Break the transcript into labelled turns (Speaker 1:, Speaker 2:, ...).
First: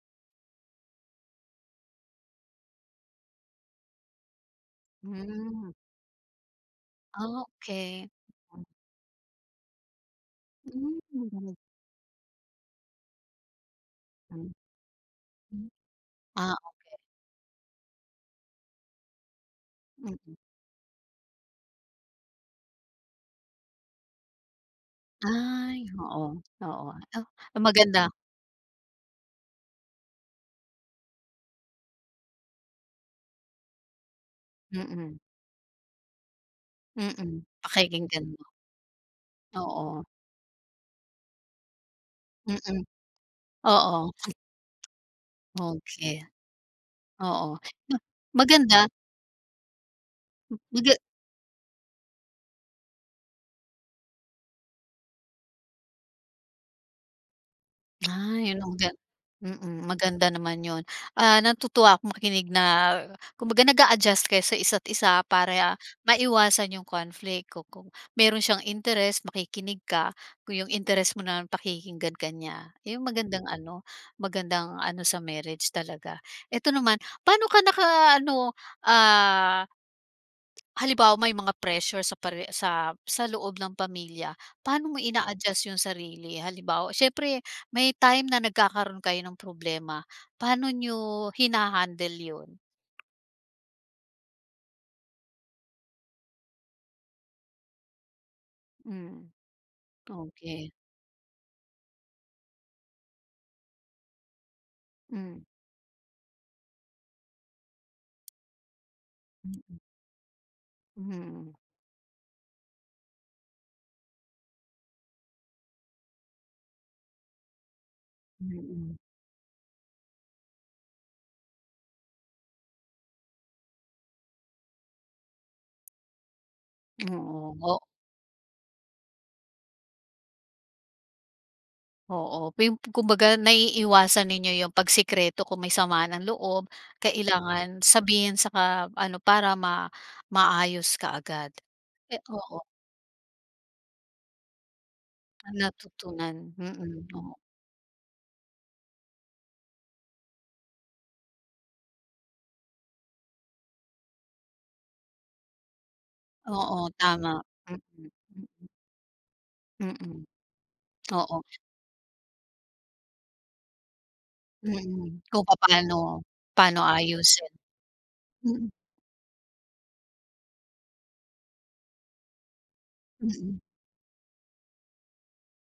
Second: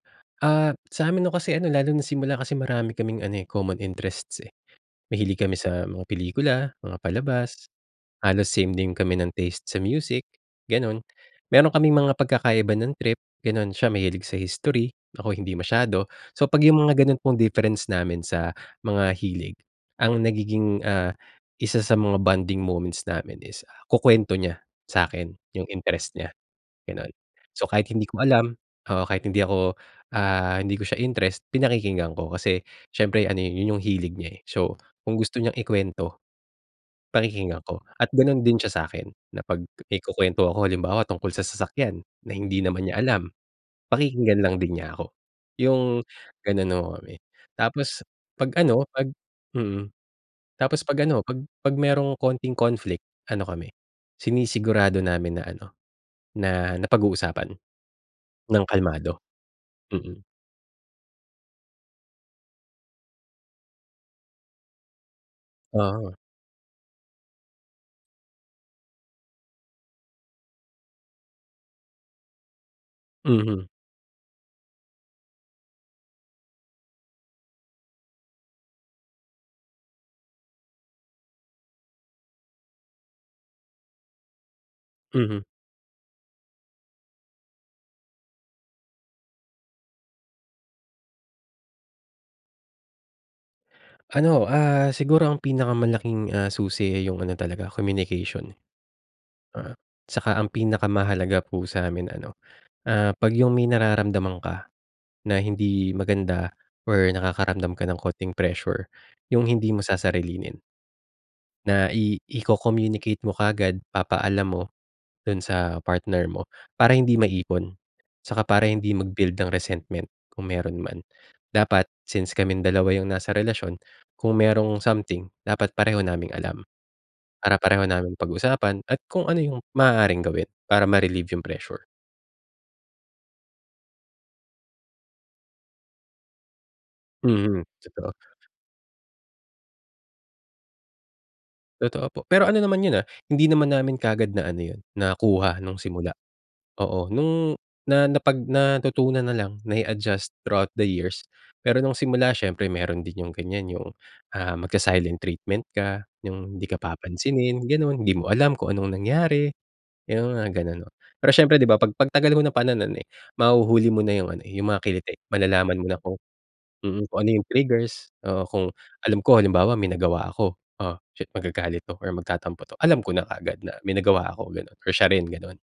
Speaker 1: Ah, sa amin 'no kasi ano lalo na simula kasi marami kaming ano, eh, common interests, eh, mahilig kami
Speaker 2: Mm.
Speaker 1: sa mga pelikula, mga
Speaker 2: Ah,
Speaker 1: palabas,
Speaker 2: okey.
Speaker 1: halos
Speaker 2: Ipa
Speaker 1: same din kami ng taste sa music,
Speaker 2: Hmm,
Speaker 1: gano'n.
Speaker 2: mabu
Speaker 1: Meron kaming mga pagkakaiba ng trip gano'n, siya mahilig sa
Speaker 2: Tay
Speaker 1: history, ako hindi
Speaker 2: hmm.
Speaker 1: masyado. So
Speaker 2: Ah,
Speaker 1: pag yung mga
Speaker 2: okey.
Speaker 1: ganon pong difference namin sa mga hilig ang
Speaker 2: Mm.
Speaker 1: nagiging, ah, isa sa mga bonding moments namin is kukwento niya sakin yung
Speaker 2: Ay,
Speaker 1: interest nya,
Speaker 2: oo, oo,
Speaker 1: gano'n.
Speaker 2: 'no, na
Speaker 1: So kahit hindi
Speaker 2: maganda.
Speaker 1: ko alam oo, kahit hindi ako, ah, hindi ko siya interest, pinakikinggan ko kasi siyempre ano, yun yung hilig niya, eh. So kung
Speaker 2: Mm.
Speaker 1: gusto niyang ikwento,
Speaker 2: Mm,
Speaker 1: pakikinggan ko at
Speaker 2: pakikinggan
Speaker 1: ganun
Speaker 2: mo.
Speaker 1: din siya sa 'kin na pag may
Speaker 2: Oo.
Speaker 1: kukwento ako halimbawa tungkol sa sasakyan, na hindi
Speaker 2: Mm.
Speaker 1: naman niya alam,
Speaker 2: Oo.
Speaker 1: pakikinggan lang din niya ako, yung
Speaker 2: Okey.
Speaker 1: gano'n ho kami.
Speaker 2: Oo, ma
Speaker 1: Tapos pag ano
Speaker 2: maganda
Speaker 1: pag mm, tapos
Speaker 2: kumbaga
Speaker 1: pag ano pag pag merong kaunting conflict ano kami, sinisigurado namin na ano, na napag-uusapan
Speaker 2: Ay,
Speaker 1: nang
Speaker 2: anong gan
Speaker 1: kalmado,
Speaker 2: mm,
Speaker 1: mm.
Speaker 2: maganda naman 'yon, ah, natutuwa ako makinig na kumbaga nag-a-adjust kayo sa isa't isa para
Speaker 1: Oo.
Speaker 2: maiwasan yung conflict ku kung meron siyang interest makikinig ka kung yung interest mo naman pakikinggan ka niya. Iyong magandang
Speaker 1: Mhm.
Speaker 2: ano, magandang ano sa marriage talaga. Eto naman paano ka naka-ano, ah halimbawa may mga pressure sa pare sa sa loob ng pamilya, paano mo
Speaker 1: Mhm.
Speaker 2: ina-adjust yung sarili? Halimbawa syempre may time na nagkakaroon kayo ng problema, paano niyo hinahandle 'yon?
Speaker 1: Ano, ah, siguro ang pinakamalaking, ah, susi, eh, yung ano talaga, communication.
Speaker 2: Hmm.
Speaker 1: Oo. Saka ang
Speaker 2: Okey.
Speaker 1: pinakamahalaga po sa 'min ano, ah, pag yung may nararamdaman ka,
Speaker 2: Hmm.
Speaker 1: na hindi maganda or nakakaramdam ka ng kaunting pressure, yung hindi
Speaker 2: Mm.
Speaker 1: mo sasarilinin.
Speaker 2: Hmm.
Speaker 1: Na i iko-communicate mo kaagad papaalam mo, dun sa partner mo para hindi maipon, saka para hindi
Speaker 2: Mm.
Speaker 1: mag-build ng resentment kung meron man. Dapat since kaming dalawa yung nasa relasyon, kung merong something dapat pareho naming alam,
Speaker 2: Oo,
Speaker 1: para
Speaker 2: wo
Speaker 1: pareho naming pag-usapan at kung ano yung maaaring gawin para ma-relieve yung pressure.
Speaker 2: Oo, may um kumbaga naiiiwasan ninyo yung pagsikreto kung may sama ng loob,
Speaker 1: Mhm,
Speaker 2: kailangan
Speaker 1: totoo.
Speaker 2: sabihin saka ano para ma maayos kaagad.
Speaker 1: Totoo po,
Speaker 2: Eto,
Speaker 1: pero ano
Speaker 2: oh
Speaker 1: naman yun, ah, hindi naman namin kaagad na ano yun,
Speaker 2: Na
Speaker 1: nakuha nung simula.
Speaker 2: natutunan, mm,
Speaker 1: Oo,
Speaker 2: oo.
Speaker 1: nung na napag natutunan na lang na i-adjust throughout the years, pero nung simula siyempre meron din yung ganyan yung, ah, magsa-silent treatment ka, yung di ka
Speaker 2: Oo, tama.
Speaker 1: papansinin
Speaker 2: Mm,
Speaker 1: gano'n, hindi mo alam
Speaker 2: mm.
Speaker 1: kung anong nangyari,
Speaker 2: Mm.
Speaker 1: yung mga gano'n, no. Pero
Speaker 2: Oo.
Speaker 1: syempre di ba, pag pagtagal mo na pa na no'n, eh, mahuhuli mo na yung ano, eh, yung mga kiliti,
Speaker 2: Mm, kung
Speaker 1: malalaman mo na kung
Speaker 2: papaano, paano
Speaker 1: mm, kung ano yung
Speaker 2: aayusin.
Speaker 1: triggers. Oo,
Speaker 2: Mm.
Speaker 1: kung alam ko halimbawa may nagawa ako, "Oh, shit magagalit 'to." or "Magtatampo 'to." alam ko na
Speaker 2: Mm.
Speaker 1: kaagad na may nagawa ako, gano'n or siya rin gano'n.